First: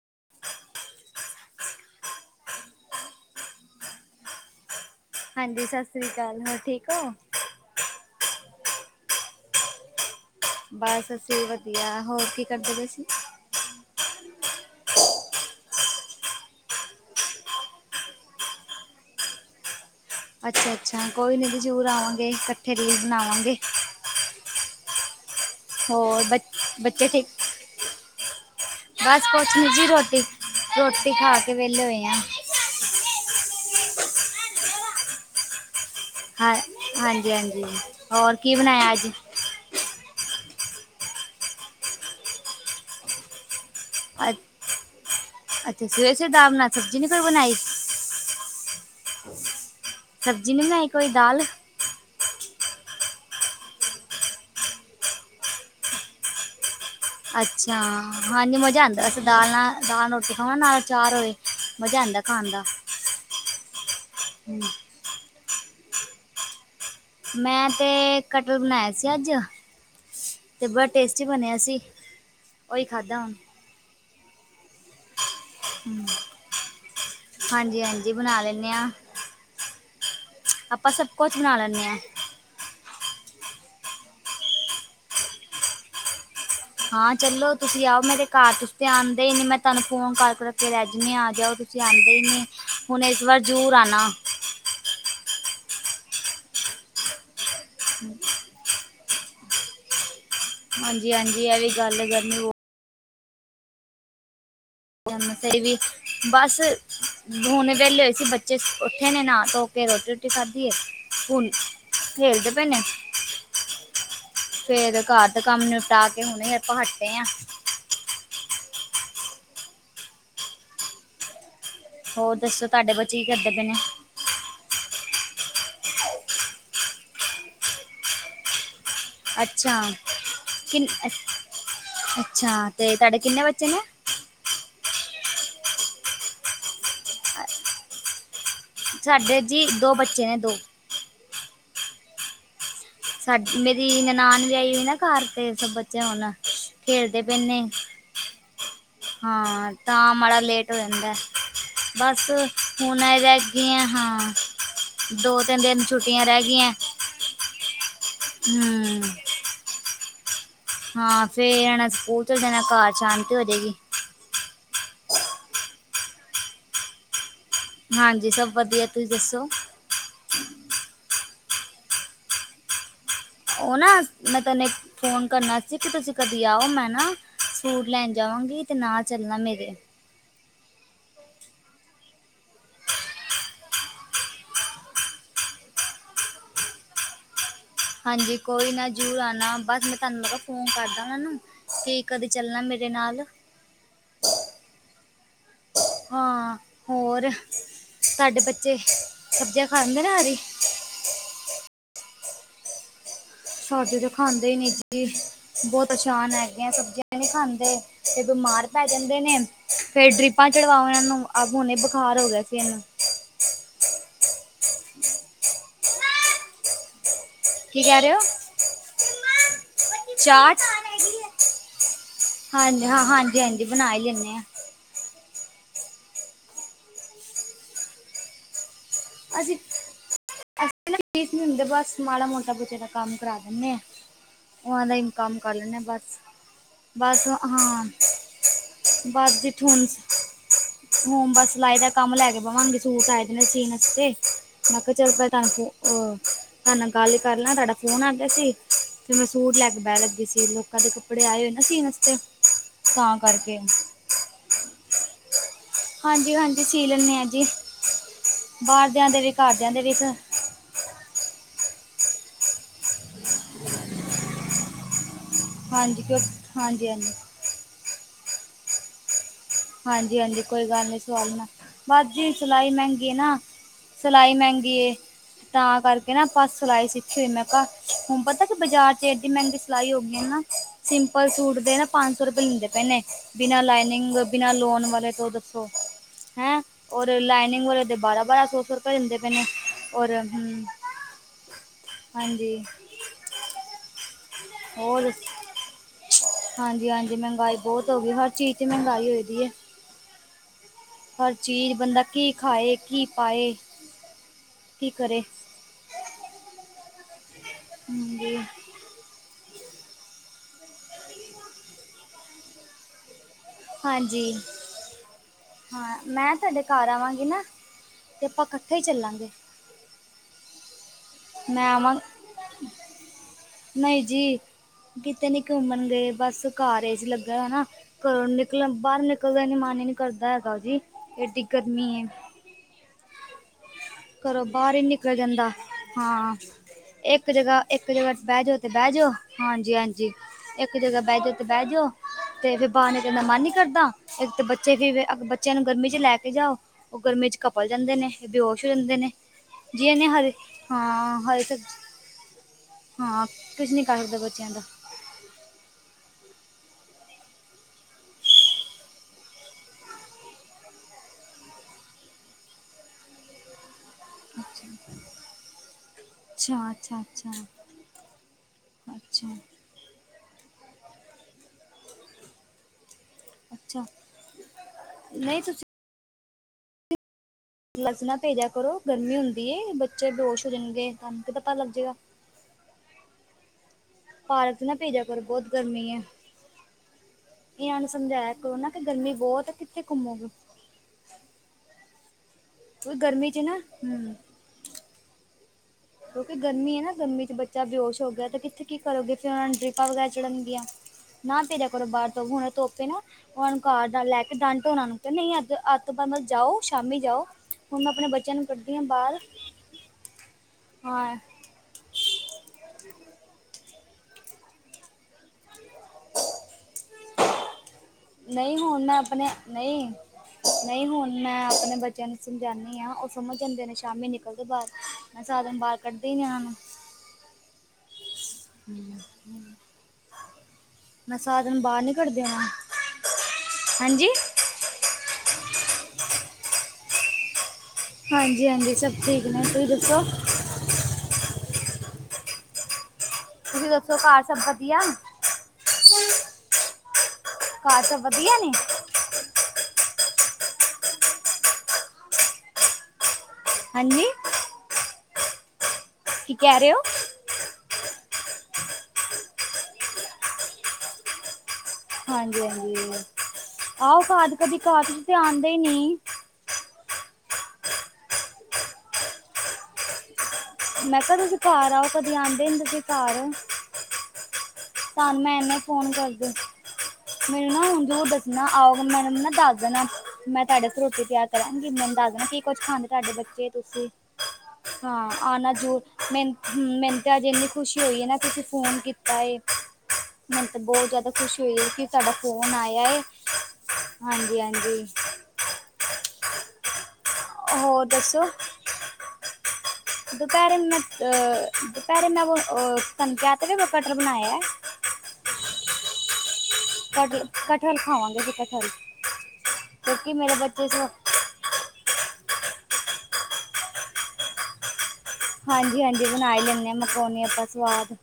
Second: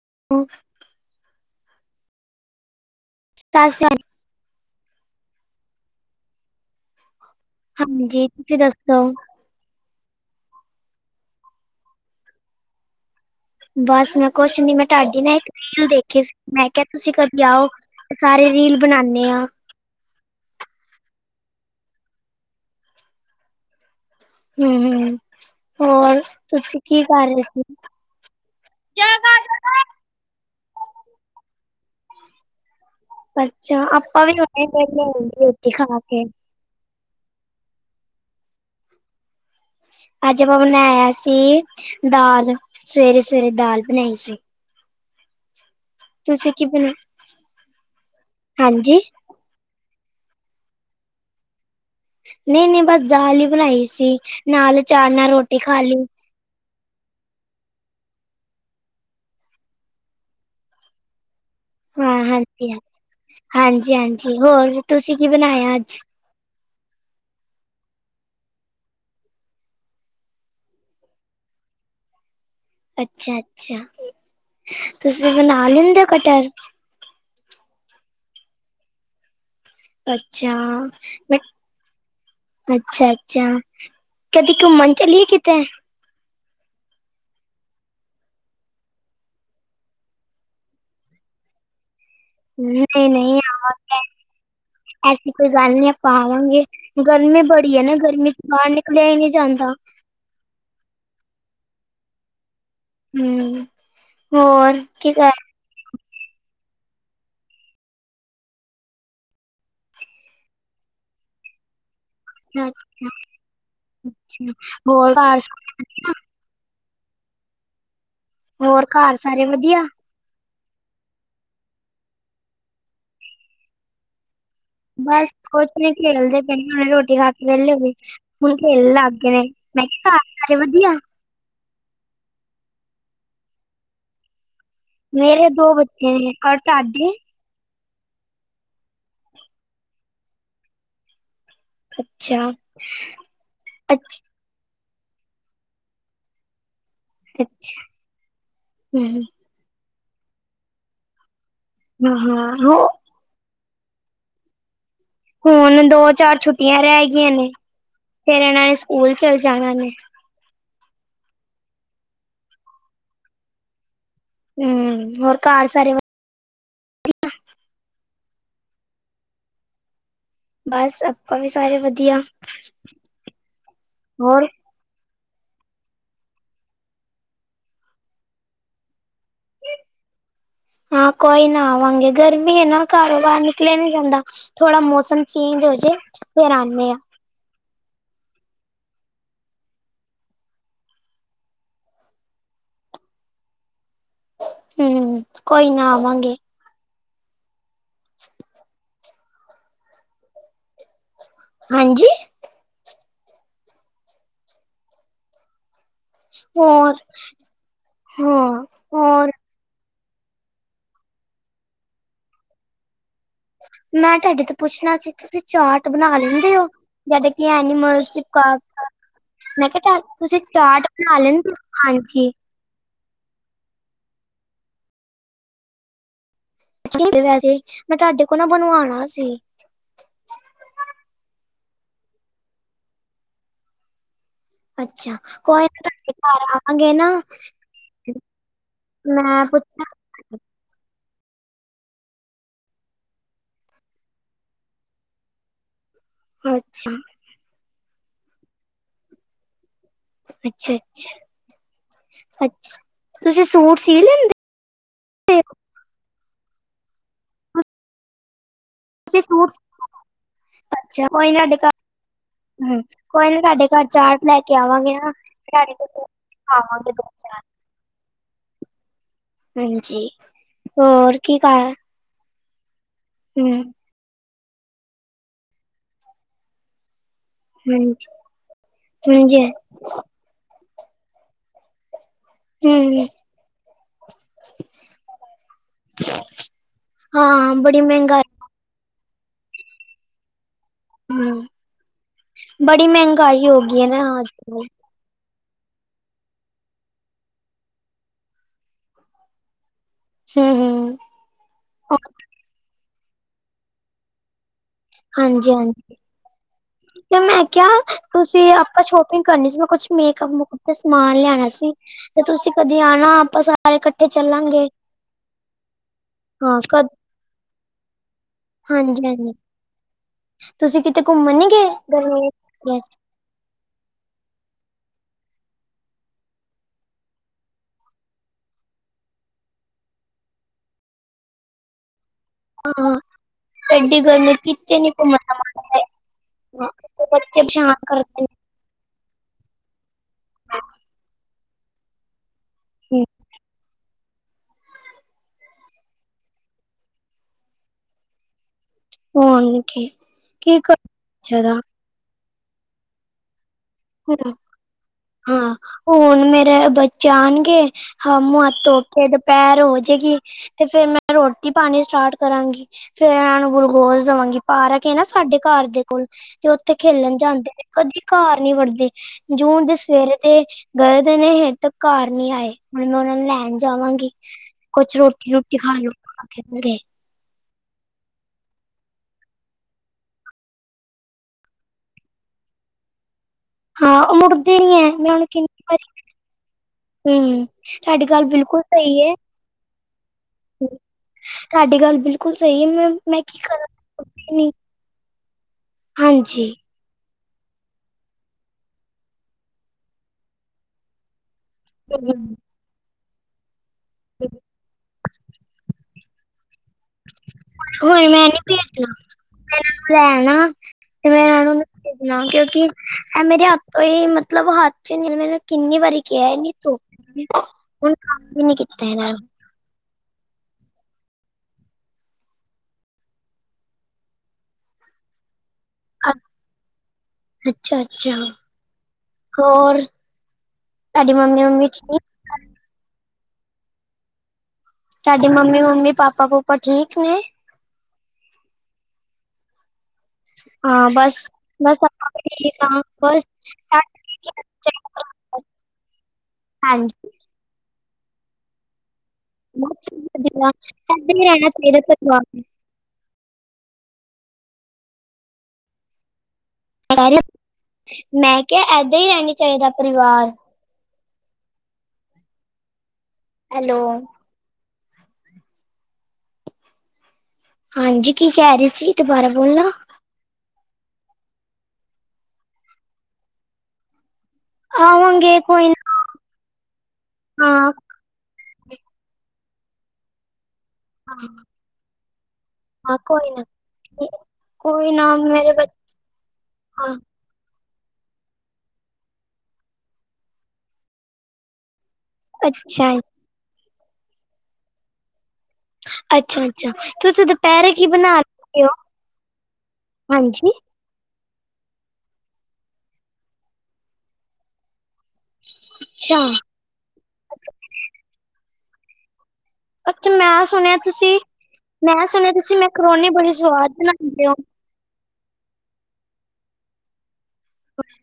[unintelligible] [unintelligible] ਹਾਂਜੀ ਸਤਿ ਸ੍ਰੀ ਅਕਾਲ ਹੋਰ ਠੀਕ ਹੋ ਹਾਂਜੀ ਤੁਸੀਂ ਦੱਸੋ ਬਸ ਜੀ ਵਧੀਆ ਹੋਰ ਕੀ ਕਰਦੇ ਤੁਸੀਂ ਬਸ ਮੈਂ ਕੁਛ ਨੀ ਮੈਂ ਤੁਹਾਡੀ ਨਾ ਇੱਕ ਰੀਲ ਦੇਖੀ ਸੀ ਮੈਂ ਕਿਹਾ ਤੁਸੀਂ ਕਦੇ ਆਓ ਸਾਰੇ ਰੀਲ ਬਣਾਉਂਦੇ ਹਾਂ ਅੱਛਾ ਅੱਛਾ ਕੋਈ ਨੀ ਜੀ ਜ਼ਰੂਰ ਆਵਾਂਗੇ ਇਕੱਠੇ ਰੀਲ ਬਣਾਵਾਂਗੇ ਹਮ ਹਮ ਹੋਰ ਬ ਤੁਸੀਂ ਕੀ ਬੱਚੇ ਠੀਕ ਕਰ ਰਹੇ ਸੀ ਬਸ ਕੁਛ ਨ ਜੀ ਰੋਟੀ ਰੋਟੀ ਖਾ ਕੇ ਵਿੇਹਲੇੇ ਹੋਏ ਆ ਅੱਛਾ ਆਪਾਂ ਵੀ ਹੁਣੇ ਵਿਹਲੇ ਆ ਰੋਟੀ ਖਾ ਕੇ ਹਾਂ ਹਾਂਜੀ ਹਾਂਜੀ ਹੋਰ ਕੀ ਬਣਾਇਆ ਅੱਜ ਅੱਜ ਆਪਾਂ ਬਣਾਇਆ ਸੀ ਦਾਲ ਸਵੇਰੇ ਸਵੇਰੇ ਦਾਲ ਬਣਾਈ ਅ ਸਾ ਅੱਛਾ ਸਵੇਰੇ ਸਵੇਰੇ ਦਾਲ ਨਾਲ ਬਣਾ ਸਬਜ਼ੀ ਨੀ ਕੋਈ ਬਣਾਈ ਹਾਂਜੀ ਸਬਜ਼ੀ ਨਹੀਂ ਬਣਾਈ ਕੋਈ ਦਾਲ ਨਹੀਂ-ਨਹੀਂ ਬਸ ਦਾਲ ਹੀ ਬਣਾਈ ਸੀ ਨਾਲ ਚਾਰ ਨਾਲ ਰੋਟੀ ਖਾ ਲਈ। ਅੱਛਾ ਹਾਂਜੀ ਮਜਾ ਆਦਾ ਅਸੇ ਦਾਲ ਨਾਲ ਦਾਲ ਰੋਟੀ ਖਾਣਾ ਨਾਲ ਚਾਰ ਹੋਏ। ਮਜ਼ਾ ਹਾਂ, ਆਉਂਦਾ ਖਾਣ ਦਾ ਹਾਂਜੀ-ਹਾਂਜੀ-ਹਾਂਜੀ ਹਮ, ਹੋਰ ਤੁਸੀਂ ਕੀ ਬਣਾਇਆ ਅੱਜ? ਮੈਂ ਤੇ ਕਟਰਲ ਬਣਾਇਆ ਸੀ ਅੱਜ, ਅਤੇ ਬੜਾ ਟੇਸਟੀ ਬਣਿਆ ਸੀਂ। ਅੱਛਾ ਅੱਛਾ ਤੁਸੀਂ ਬਣਾ ਲੈਂਦੇ ਕਟਰ, ਹਾਂਜੀ ਹਾਂਜੀ ਬਣਾ ਲੈਂਦੇ ਹਾਂ। ਅੱਛਾ ਆਪਾਂ ਸਭ ਕੁਛ ਅ ਬਣਾ ਲੈਂਦੇ ਹਾਂ ਅੱਛਾ ਅੱਛਾ ਕਦੀ ਘੁੰਮਣ ਚੱਲਏ ਕਿਤੇ, ਹਾਂ ਚਲੋ ਤੁਸੀਂ ਆਓ, ਮੇਰੇ ਘਰ ਤੁਸੀ ਤੇ ਆਦੇ ਹੀ ਨੀ ਮੈਂ ਤੁਹਾਨੂੰ ਫੋਨ ਕਰਕੇ ਰੱਖ ਰਹਿ ਜਵੇ ਆ ਜਾਓ। ਤੁਸੀ ਆਂਦੇ ਹੀ ਨਹੀਂ ਹੁਣ ਇਸ ਵਾਰ ਨਹੀਂ ਜ਼ਰੂਰ ਆਵਾਂਗੇ ਆਣਾ। ਐਸੀ ਕੋਈ ਗੱਲ ਨੀ ਆਪਾਂ ਆਵਾਂਗੇ ਗਰਮੀ ਬੜੀ ਹੈ ਨਾ ਗਰਮੀ ਤੋਂ ਬਾਰ ਨਿਕਲਿਆ ਈ ਨੀ ਜਾਂਦਾ। ਹਾਂਜੀ ਹਾਂਜੀ ਇਹ ਵੀ ਗੱਲ ਕਰਨੀ ਬਹੁ ਹੂੰ, ਜਿਥੇ ਵੀ, ਬਸ ਹੁਣੇ ਵੇਲੇ ਏ ਸੀ ਬੱਚੇ ਉੱਥੇ ਨੇ ਨਾ ਧੋ ਕੇ ਰੋਟੀ ਰੋਟੀ ਖਾਧੀ ਐ। ਬੱਚੇ ਖੇਲਦੇ ਪਏ ਅੱਛਾ ਨੇ, ਫੇਰ ਘਰ ਦੇ ਕੰਮ ਨਿਪਟਾ ਕੇ ਹੁਣੇ ਆਪ ਆਪਾਂ ਹੱਟੇ ਆ। ਹੋਰ ਘਰ ਸਾਰੇ ਵਧੀਆ? ਹੋਰ ਦੱਸੋ ਤੁਹਾਡੇ ਬੱਚੇ ਕਰਦੇ ਪਏ ਨੇ? ਬਸ ਕੁਛ ਨੀ ਖੇਲਦੇ ਪੈਦੇ ਹੁਣੇ ਰੋਟੀ ਖਾ ਕੇ ਵਹਲੇ ਹੋ ਵੀ ਹੁਣ ਖੇਲ ਲੱਗੇ ਨੇ ਅੱਛਾ ਮੈਂ ਕਿਹਾ ਘਰ ਸਾਰੇ ਕਿੰਨ ਵਧੀਆ? ਅ- ਅੱਛਾ ਤੇ ਤੁਹਾਡੇ ਕਿੰਨੇ ਬੱਚੇ ਨੇ? ਮੇਰੇ ਦੋ ਬੱਚੇ, ਔਰ ਤੁਹਾਡੇ? ਸਾਡੇ ਜੀ ਦੋ ਬੱਚੇ ਨੇ ਦੋ, ਅੱਛਾ, ਸਾ ਮੇਰੀ ਅੱਛਾ ਨਨਾਾਨ ਲਿਆਈ ਹੋਈ ਨਾ ਘਰ ਤੇ ਸ ਬੱਚੇ ਹੁਣ, ਖੇਡਦੇ ਪਏੇ ਅੱਛਾ ਹਮ ਹਾਂ ਤਾਂ ਮਾੜਾ ਲੇਟ ਹੋ ਜਾਂਦਾ। ਬਸ ਹਾਂ ਹੋ ਹੁਣ ਹੀ ਲਹਿ ਗੀ ਆ। ਹੁਣ ਦੋ ਚਾਰ ਛੁੱਟੀਆਂ ਰਹਿ ਗਈਆਂ ਨੇ ਫੇਰ ਇਹਨਾਂ ਨੇ ਹਮ ਸਕੂਲ ਚਲੇ ਜਾਣਾ ਨੇ, ਹਾਂ ਫੇਰ ਆਣਾ ਸਕੂਲ ਚ ਜਾਣਾ ਘਰ ਸ਼ਾਂਤੀ ਹੋ ਜਾਏਗੀ। ਹੂੰ, ਹੋਰ ਘਰ ਸਾਰੇ? ਹਾਂਜੀ, ਸਭ ਵਧੀਆ ਤੁਸੀਂ ਦੱਸੋ? ਬਸ ਆਪਾਂ ਵੀ ਸਾਰੇ ਵਧੀਆ, ਉਹ ਨਾ ਮੈਂ ਹੋਰ ਤੈਨੇ ਫੋਨ ਕਰਨਾ ਸੀ ਕਿ ਤੁਸੀਂ ਕਦੀ ਆਓ ਮੈਂ ਨਾ ਸੂਟ ਲੈਣ ਜਾਵਾਂਗੀ ਤੇ ਨਾ ਚੱਲਣਾ ਮੇਰੇ, [unintelligible] ਹਾਂ ਕੋਈ ਨਾ ਆਵਾਂਗੇ ਗਰਮੀ ਹੈ ਨਾ ਘਰੋ ਬਾਹਰ ਨਿਕਲਿਆ ਨੀ ਜਾਂਦਾ ਥੋੜਾ ਮੌਸਮ ਚੇਂਜ ਹੋਜੇ। ਫਿਰ ਆਨੇ ਆ, ਹਾਂਜੀ ਕੋਈ ਨਾ ਜ਼ੂਰਰ ਆਣਾ ਬਸ ਮੈਂ ਤੁਹਾਨੂੰ ਪਰ ਫੋਨ ਕਰਦਾ ਉਹਨਾਂ ਨੂੰ ਕੀ ਕਦੇ ਚੱਲਣਾ ਮੇਰੇ, ਮੇਰੇ ਨਾਲ, ਹੂੰ, ਕੋਈ ਨਾ ਆਵਾਂਗੇ। ਹਾਂ ਹੋਰ ਤੁਹਾਡੇ ਬੱਚੇ ਸਬਜ਼ੀਆਂ ਖਾਂਦੇ ਨੇ ਹਰੀ, ਹਾਂਜੀ, ਸਾਦ ਤੇ ਖਾਂਦੇ ਹੀ ਨੀ ਜੀ ਬਹੁਤ, ਪਰੇਸ਼ਾਨ ਹੈਗੇ ਹੋਰ ਸਬਜ਼ੀਆਂ ਨੀ ਖਾਂਦੇ ਤੇ ਹਾਂ ਬਿਮਾਰ ਪੈ ਜਾਂਦੇ ਹੋਰ ਨੇ, ਫੇਰ ਡਰਿਪਾਂ ਚੜਵਾਓ ਇਹਨਾਂ ਨੂੰ ਆ ਹੁਨੇ ਬੁਖਾਰ ਹੋ ਗਿਆ ਸੀ ਇਹਨੂੰ ਮੈਂ ਤੁਹਾਡੇ ਤੋਂ ਪੁੱਛਣਾ ਸੀ ਤੁਸੀਂ ਚਾਟ ਬਣਾ ਲੈਂਦੇ ਔ। ਜਿਹੜਾ ਕਿ ਕੀ ਕਹਿ ਐਨੀਮਲ ਰਹੇ ਹੋ ਚਿਪਕ ਮੈਂ ਕਿਹਾ। ਤੁਸੀਂ ਚਾਟ ਬਣਾ ਲੈਦੇ ਹੋ ਹਾਂਜੀ, ਹਾਂਜੀ-ਹਾਂਜੀ ਬਣਾ ਹੀ ਲੈਂਨੇ ਆ [inaudible] ਮੈ ਤੁਹਾਡੇ ਕੋਲੋਨੇ ਬਨਵਾਣਾ, ਅਸੀ [unintelligible] ਹੁੰਦੇ ਬਸ ਮਾੜਾ ਮੋਟਾ ਬੱਚੇ ਦਾ ਕੰਮ ਕਰਾ ਦਿੰਦੇ ਆ ਉਨਾ ਦਾ ਈ ਅੱਛਾ ਕੰਮ ਕਰ ਕੋਈ ਨਾ ਲੈਂਦੇ ਆ ਤੁਹਾਡੇ ਘਰ ਆਵਾਂਗੇ ਨਾ ਬਸ-ਬਸ ਹਾਂ [unintelligible] ਮੈਂ ਪੁੱਛਣਾ ਹੁਣ ਬਸ ਸਲਾਈ ਦਾ ਕੰਮ ਲੈ ਕੇ ਭਵਾਂਗੇ ਸੂਟ ਆਏ ਨੇ ਸਿਨ ਵਾਸਤੇ ਮੈਂ ਕਿਹਾ ਚਲ ਪ ਉਹ ਤੁਹਾਡੇ ਨਾਲ ਅੱਛਾ ਗੱਲ ਹੀ ਕਰ ਲਾਂ ਤੁਹਾਡਾ ਫੋਨ ਆ ਗਿਆ ਸੀ ਤੇ ਮੈਂ ਸੂਟ ਲੈ ਕੇ ਬਣ ਲੱਗੀ ਸੀ ਅੱਛਾ ਲੋਕਾਂ ਦੇ ਅੱਛਾ ਕੱਪੜੇ ਆਏ ਹੋਏ ਨਾ ਸੀਣ ਵਾਸਤੇ ਅੱਛਾ ਤਾਂ ਤੁਸੀਂ ਕਰਕੇ ਸੂਟ ਸੀ ਲੈਂਦੇ [unintelligible] [unintelligible] ਹਾਂਜੀ-ਹਾਂਜੀ ਸੀ ਲੈਦੇ ਹਾਂ ਜੀ ਬਾਹਰਦਿਆਂ ਤੁਸੀਂ ਦੇ ਵੀ, ਸੂਟ ਘਰਦਿਆਂ ਦੇ ਵੀ ਹੂੰ, ਕੋਈ ਨੀ ਤੁਹਾਡੇ ਘਰ ਚਾਟ ਲੈਕੇ ਆਵਾਂਗੇ ਨਾ ਡੈਡੀ, ਕੋ, ਹਾਂਜੀ ਕੋ, ਕਿਉਂ ਹਾਂ, ਹਾਂਜੀ ਆਪਣੇ ਹਾਂਜੀ ਹਾਂਜੀ- ਹਾਂਜੀ ਕੋਈ ਗੱਲ ਨੀ, ਹੋਰ ਕੀ ਸਵਾਲਨਾ ਕਰ ਬਾਸ ਜੀ ਸਿਲਾਈ ਮਹਿੰਗੀ ਏਨਾ- ਹਮ, ਸਿਲਾਈ ਮਹਿੰਗੀ ਏ ਤਾਂ ਕਰਕੇ ਨਾ, ਆਪਾਂ ਸਿਲਾਈ ਸਿੱਖ ''ਮੈਂ ਕਿਹਾ ਹਾਂਜੀ ਹੁਣ ਪਤਾ ਕੀ ਬਾਜ਼ਾਰ'ਚ ਏਡੀ ਹਾਂਜੀ ਮਹਿੰਗੀ ਸਿਲਾਈ ਹੋ ਗਈ ਏ ਨਾ, ਸਿੰਪਲ ਸੂਟ ਦੇ ਨਾ ਪਾੰਜਸੌ ਰੁਪਏ ਲੈਂਦੇ ਪਏ ਹਮ, ਨੇ, ਬਿਨਾਂ ਲਾਈਨਿੰਗ ਬਿਨਾਂ ਲੋਨ ਵਾਲੇ ਤੋਂ ਦੱਸੋ ਹੈਂ, ਔਰ ਹਾਂ ਲਾਈਨਿੰਗ ਬੜੀ ਵਾਲੇ ਦੇ ਮਹਿੰਗਾਈ ਬਾਰਾਂ- ਬਾਰਾਂ ਸੋਸੋ ਸ ਲੀਂਦੇ ਪਏ ਨੇ, ਔਰ ਹੂੰ, ਹਾਂਜੀ ਬੜੀ ਮਹਿੰਗਾਈ ਹੋ ਗਈ ਹੈ, ਨਾ ਹ ਹੋਰ ਹਾਂਜੀ- ਹਾਂਜੀ ਮਹਿੰਗਾਈ ਬਹੁਤ ਹੋ ਗਈ ਹਰ ਚੀਜ਼'ਚ ਮਹਿੰਗਾਈ ਹੋਈਦੀ ਹੈ ਹੂੰ, ਹੂੰ ਹਰ ਚੀਜ਼ ਬੰਦਾ ਕੀ ਖਾਏ ਕੀ ਪਾਏ ਕੀ ਕਰੇ ਹਾਂਜੀ, ਹਾਂਜੀ ਤੇ ਮੈਂ ਕਿਹਾ ਹਾਂਜੀ ਤੁਸੀਂ ਆਪਾਂ ਸ਼ੋਪਿੰਗ ਕਰਨੀ ਸੀ ਮੈਂ ਕੁਛ ਮੇਕਅਪ ਮੁਕੁਪ ਦਾ ਸਮਾਨ ਲਿਆਣਾ ਸੀ ਤੇ ਤੁਸੀਂ ਕਦੇ ਆਣਾ ਸਾਰੇ ਇਕੱਠੇ ਹਾਂਜੀ, ਚੱਲਾਂਗੇ ਹਾਂ ਮੈਂ ਹਾਂ ਤੁਹਾਡੇ ਕਦ ਘਰ ਆਵਾਂਗੀ ਨਾ ਤੇ ਆਪਾਂ ਇਕੱਠਾ ਹੀ ਹਾਂਜੀ ਚੱਲਾਂਗੇ। ਹਾਂਜੀ ਤੁਸੀਂ ਕਿਤੇ ਘੁੰਮਣ ਨੀ ਮੈ ਗਏ ਆਵ [unintelligible] ਗਰਮੀ ਵਿੱਚ? ਨਹੀ ਜੀ, ਕਿਤੇ ਨੀ ਘੁੰਮਣ ਗਏ ਬਸ ਕਾਰ ਚ ਲੱਗਾ ਹਨਾ ਘਰੋਂ ਨਿਕਲਣ ਬਾਹਰ ਨਿਕਲਦਾ ਇਨਾ ਮਨ ਹੀ ਨੀ ਕਰਦਾ ਹੈਗਾ ਜੀ ਇਹਡੀ ਗਰਮੀ ਹੈ। ਹੂੰ, ਏਡੀ ਗੱਲ ਘਰੋਂ ਬਾਹਰ ਕੀਤੀ ਹੀ ਨੀ ਤੇ ਨਿਕਲ ਜਾਂਦਾ [unintelligible] ਹਾਂ, ਇੱਕ ਜਗ੍ਹਾ- ਇੱਕ ਜਗ੍ਹਾ ਕਰਦੇ ਬਹਿਜੋ ਤੇ, ਬਹਿਜੋ ਹਾਂਜੀ- ਹਾਂਜੀ ਇੱਕ ਜਗ੍ਹਾ ਬਹਿ ਜੋ, ਤੇ ਬਹਿ ਜੋ, ਤੇ ਫਿਰ ਬਾਹਰ ਨੇ ਨਿਕਲਣ ਦਾ ਮਨ ਨਹੀਂ ਕਰਦਾ ਇੱਕ ਤਾਂ, ਬੱਚੇ ਫ ਬੱਚਿਆਂ ਨੂੰ ਗਰਮੀ'ਚ ਲੈਕੇ ਜਾਓ, ਉਹ ਗਰਮੀ' ਚ ਘਪਲ ਜਾਂਦੇ ਨੇ ਬਓ ਦੇਂਦੇ ਨੇ, ਫੋਨ ਜੇ ਕੇ ਇਹਨੇ ਹਰ [unintelligible] ਕੀ ਕਰ -ਹਾੰ। ਬੱਚੇ ਦਾ ਹੂੰ, ਹਾਂ- ਹੁਣ ਮੇਰੇ ਇਹ ਬੱਚੇ ਆਣਗੇ ਹਾਂ, ਮੂੰਹ-ਹੱਥ ਧੋਕੇ ਦੁਪਹਿਰ ਹੋਜੇਗੀ, ਤੇ ਫੇਰ ਮੈਂ ਰੋਟੀ ਪਾਣੀ ਸਟਾਰਟ ਕਰਾਂਗੀ ਫੇਰ, ਇਹਨਾਂ ਨੂੰ ਗੋਲਕੋਸ਼ ਜਾਵਾਂਗੀ ਪਾਰ ਆਕੇ ਨਾ ਸਾਡੇ ਘਰ ਦੇ ਕੋਲ, ਤੇ ਅੱਛਾ ਉੱਥੇ ਅੱਛਾ ਖੇਲਣ ਅੱਛਾ ਜਾਂਦੇ ਕਦੀ ਘਰ ਨੀ ਵੜਦੀ ਅੱਛਾ ਜੂਨ ਦੇ ਸਵੇਰੇ ਤੇ, ਗਏ ਦਿਨ ਹਜੇ ਤਕ ਢਕਾਰ ਨੀ ਆਏ। ਹੁਨ ਓਨਾ ਨੂੰ ਲੈਣ ਅੱਛਾ ਜਾਵਾਂਗੀ, ਕੁਛ ਰੋਟੀ- ਨਹੀਂ ਰੋਟੀ ਖਾਲੂ ਆਕੇ ਘਰੇ ਕਲੱਸ ਨਾ ਪੇਜਿਆ ਕਰੋ ਗਰਮੀ ਹੁੰਦੀ ਏ, ਬੱਚੇ ਬੇਹੋਸ਼ ਹੋ ਜਾਣਗੇ, ਤੁਹਾਨੂੰ ਕਿ ਪਤਾ ਲੱਗ ਜੇਗਾ। [unintelligible] ਹਾਂ, ੳਹ ਮੁੜਦੇ ਨੀ ਹੈ ਹੂੰ, ਬਹੁਤ ਗਰਮੀ ਹੈ ਇਹਨਾਂ ਨੂੰ ਤੁਹਾਡੀ ਗੱਲ ਸਮਝਾਇਆ ਕਰੋ ਬਿਲਕੁਲ ਨਾ ਕਿ ਸਹੀ ਗਰਮੀ ਏ। ਬਹੁਤ ਹੈ ਕਿੱਥੇ ਘੁਮੋਗੇ? ਤੁਹਾਡੀ ਗੱਲ ਬਿਲਕੁਲ ਸਹੀ ਏ, ਮੈਂ, ਕਿਉਂਕਿ ''ਮੇਂ ਗਰਮੀ ਕੀ 'ਚ ਨਾ ਹੂੰ ਕਰਾਂ ਕਿਉਂਕਿ ਹਾਂਜੀ ਗਰਮੀ ਐਨਾ, ਗਰਮੀ'ਚ- ਬੱਚਾ ਬੇਉਸ਼ ਹੋ ਗਿਆ, ਤੇ ਕਿੱਥੇ ਕੀ ਕਰੋਗੇ। ਫਿਰ ਉਹਨਾਂ ਨੂੰ ਡ੍ਰਿਪਾਂ ਵਗੈਰਾ ਚੜਨਗੀਆਂ। ਨਾ ਭੇਜਿਆ ਕਰੋ, ਤੋਂ ਬਾਹਰ ਤੋਂ ਹੁਣ ਧੁੱਪ ਏ ਨਾ, ਹੁਣ ਘਰ ਦਾ ਲੈਕੇ ਡਾਂਟੋ ਨਾ ਉਹਨੂੰ, ਤੇ ਨਹੀਂ ਅੱਜ - ਤੋਂ ਬਾਅਦ ਮਤ ਜਾਓ। ਸ਼ਾਮੀ ਜਾਓ। ਹੁਣ ਮੈਂ ਆਪਣੇ ਬੱਚਿਆਂ ਨੀ ਨੂੰ ਕੱਢਦੀ ਹਾਂ, ਭੇਜਣਾ ਬਾਹਰ ਮੈਂ ਇਹਨਾਂ ਨੂੰ ਲੈਣਾ ਤੇ, ਹਾਂ ਮੈਂ ਉਹਨਾਂ ਭੇਜਣਾ, ਕਿਉਂਕਿ ਇਹ ਮੇਰੇ ਆਪ ਤੋਂ ਇਹ ਮਤਲਬ ਹੱਥ'ਚ ਨੇ, ਮੈ ਇਨ੍ਹਾਂ ਨੂੰ ਕਿੰਨੀ ਵਾਰੀ ਕਿਹਾ ਇੰਨੀ ਧੋ ਨਹੀਂ, ਹੁਣ ਮੈਂ ਆਪਣੇ ਨਈ ਨਈ, ਹੁਣ ਮੈਂ ਆਪਣੇ ਬੱਚਿਆਂ ਨੂੰ ਸਮਝਾਨੀ ਆਂ, ਉਹ ਸਮਝ ਜਾਂਦੇ ਨੇ ਸ਼ਾਮੀ ਨਿਕਲਦੇ ਨੇ ਬਾਹਰ। ਸਾਰਾ ਦਿਨ ਬਾਹਰ ਕੱਢਦੇ ਈ ਨੀ ਉਹਨਾਂ ਨੂੰ। ਅੱਛਾ-ਅੱਛਾ। ਤੁਹਾਡੀ ''ਮੈਂ'ਸਾਰਾ ਮੰਮੀ ਦਿਨ ਮੰਮੀ ਬਾਹਰ ਨੀ ਠੀਕ ਕੱਢਦੀ ਉਹਨਾਂ ਨੂੰ। ਹਾਂਜੀ। ਤੁਹਾਡੀ ਮੰਮੀ ਮੰਮੀ, ਪਾਪਾ ਪੂਪਾ ਠੀਕ ਨੇ। ਹਾਂਜੀ ਹਾਂਜੀ ਸਭ ਠੀਕ ਨੇ ਤੁਸੀਂ ਦੱਸੋ? ਹਾਂ ਬਸ ਬਸਠ ਹ ਬ [unintelligible] ਤੁਸੀਂ ਦੱਸੋ ਕਾਰ ਘਰ ਸਭ ਵਧੀਆ ਹਾਂਜੀ ਘਰ ਸਭ ਵਧੀਆ ਨੇ। [unintelligible] ਹਾਂਜੀ ਕਿ ਕਹਿ ਰਹੇ ਹੋ? ਮੈਂ ਕਿਹਾ ਏਦਾਂ ਹੀ ਰਹਿਣਾ ਚਾਹੀਦਾ। ਪਰਿਵਾਰ ਹਾਂਜੀ, ਹਾਂਜੀ ਹੈਲੋ, ਆਉ ਘਰ ਕਦੀ। ਘਰ ਚ ਤੇ ਆਉਂਦੇ ਹੀ ਨਹੀ। ਹਾਂਜੀ, ਕੀ ਕਹਿ ਰਹੀ ਸੀ। ਦੁਬਾਰਾ ਬੋਲਣਾ ਮੈਂ ਕਿਹਾ ਤੁਸੀਂ ਘਰ ਆਓ। ਕਦੇ ਆਉਂਦੇ ਨੇ ਤੁਸੀਂ ਘਰ ਤੁਹਾਨੂੰ ''ਮੈਂ ਆਵਾਂਗੇ ਐਨੇ ਕੋਈ ਨਾ ਫੋਨ ਕਰਦੀ ਮੈਨੂੰ ਨਾ, ਹਾਂ। ਹੁਣ ਜ਼ਰੂਰ ਦੱਸਣਾ। ਆਓ, ਮੈਨੂੰ ਨਾ ਦੱਸ ਦੇਣਾ ''ਮੈਂ ਤੁਹਾਡੇ ਵਾਸਤੇ ਰੋਟੀ ਤਿਆਰ ਕਰਾਂਗੀ। ਮੈਨੂੰ ਦੱਸ ਦੇਣਾ ਕੀ - ਕੁਛ ਖਾਂਦੇ ਹਾਂ ਤੁਹਾਡੇ ਕੋਈ ਨਾ, ਬੱਚੇ ਤੁਸੀਂ ਕੋਈ ਨਾ ਹਾਂ। ਆਣਾ ਮੇਰੇ ਬੱਚ ਜਰੂਰ, ਮਿਨ ਹਾਂ ਮਿਨਤੇ ਅੱਜ ਇੰਨੀ ਖੁਸ਼ੀ ਹੋਈ ਏ ਨਾ ਤੁਸੀਂ ਫੋਨ ਕੀਤਾ ਏ, ਮੈਨੂੰ ਤੇ ਬਹੁਤ ਜ਼ਿਆਦਾ ਖੁਸ਼ੀ ਹੋਈ ਹੈ। ਕਿਉ ਤੁਹਾਡਾ ਫੋਨ ਆਇਆ ਅੱਛਾ, ਏ। ਹਾਂਜੀ-ਹਾਂਜੀ। ਅੱਛਾ-ਅੱਛਾ। ਤੁਸੀ ਦੁਪਹਿਰੇ ਹੋਰ ਕੀ ਬਣਾ ਦੱਸੋ ਚੁੱਕੇ ਹੋ? ਹਾਂਜੀ। ਦੁਪਹਿਰੇ ਮੈਂ ਅ, ਦੁਪਹਿਰੇ ਮੈਂ ਵੋ, ਉਹ ਤਾਨੂੰ ਕਿਹਾ ਤੇ ਦੇ, ''ਮੈਂ ਪਟਰ ਬਣਾਏ ਐ। ਅੱਛਾ ਕਟ ਕਠਲ ਖਾਵਾਂਗੇ। ਅਸੀ ਕਠਲ ਅੱਛਾ ਮੈਂ ਸੁਣਿਆ ਤੁਸੀਂ, ਮੈਂ ਸੁਣਿਆ ਤੁਸੀਂ ਮੈਂ ਕਰੋਨੀ ਬੜੀ ਸਵਾਦ ਬਣਾਉਂਦੇ ੳ। ਹਾਂਜੀ, ਹਾਂਜੀ ਬਣਾਈ ਲੈਂਦੇ ਆ। ਮਕਰੋਨੀ ਆਪਾਂ ਸਵਾਦ।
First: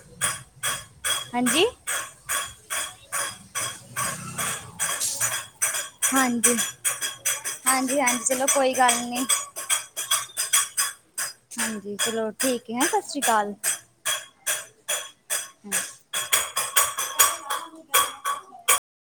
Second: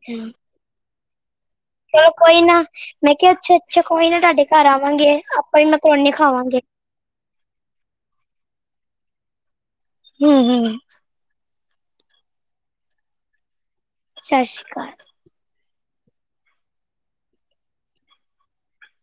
[unintelligible] ਹਾਂਜੀ ਚਲੋ, ਕੋਈ ਨਾ ਮੈਂ ਕਿਹਾ ਅੱਛਾ-ਅੱਛਾ ਕੋਈ ਨਾ ਤੁਹਾਡੇ ਘਰ ਆਵਾਂਗੇ। ਵੀ ਮੈਕਰੋਨੀ ਹਾਂਜੀ, ਖਾਵਾਂਗੇ, ਹਾਂਜੀ, ਹਾਂਜੀ ਚਲੋ ਕੋਈ ਗੱਲ ਨੀ। ਹੂੰ, ਹੂੰ ਹਾਂਜੀ, ਚਲੋ ਠੀਕ ਹੈਂ। ਸਤਿ ਸ਼੍ਰੀ ਅਕਾਲ। ਸਤਿ ਸ਼੍ਰੀ ਅਕਾਲ। ਹਮ [unintelligible]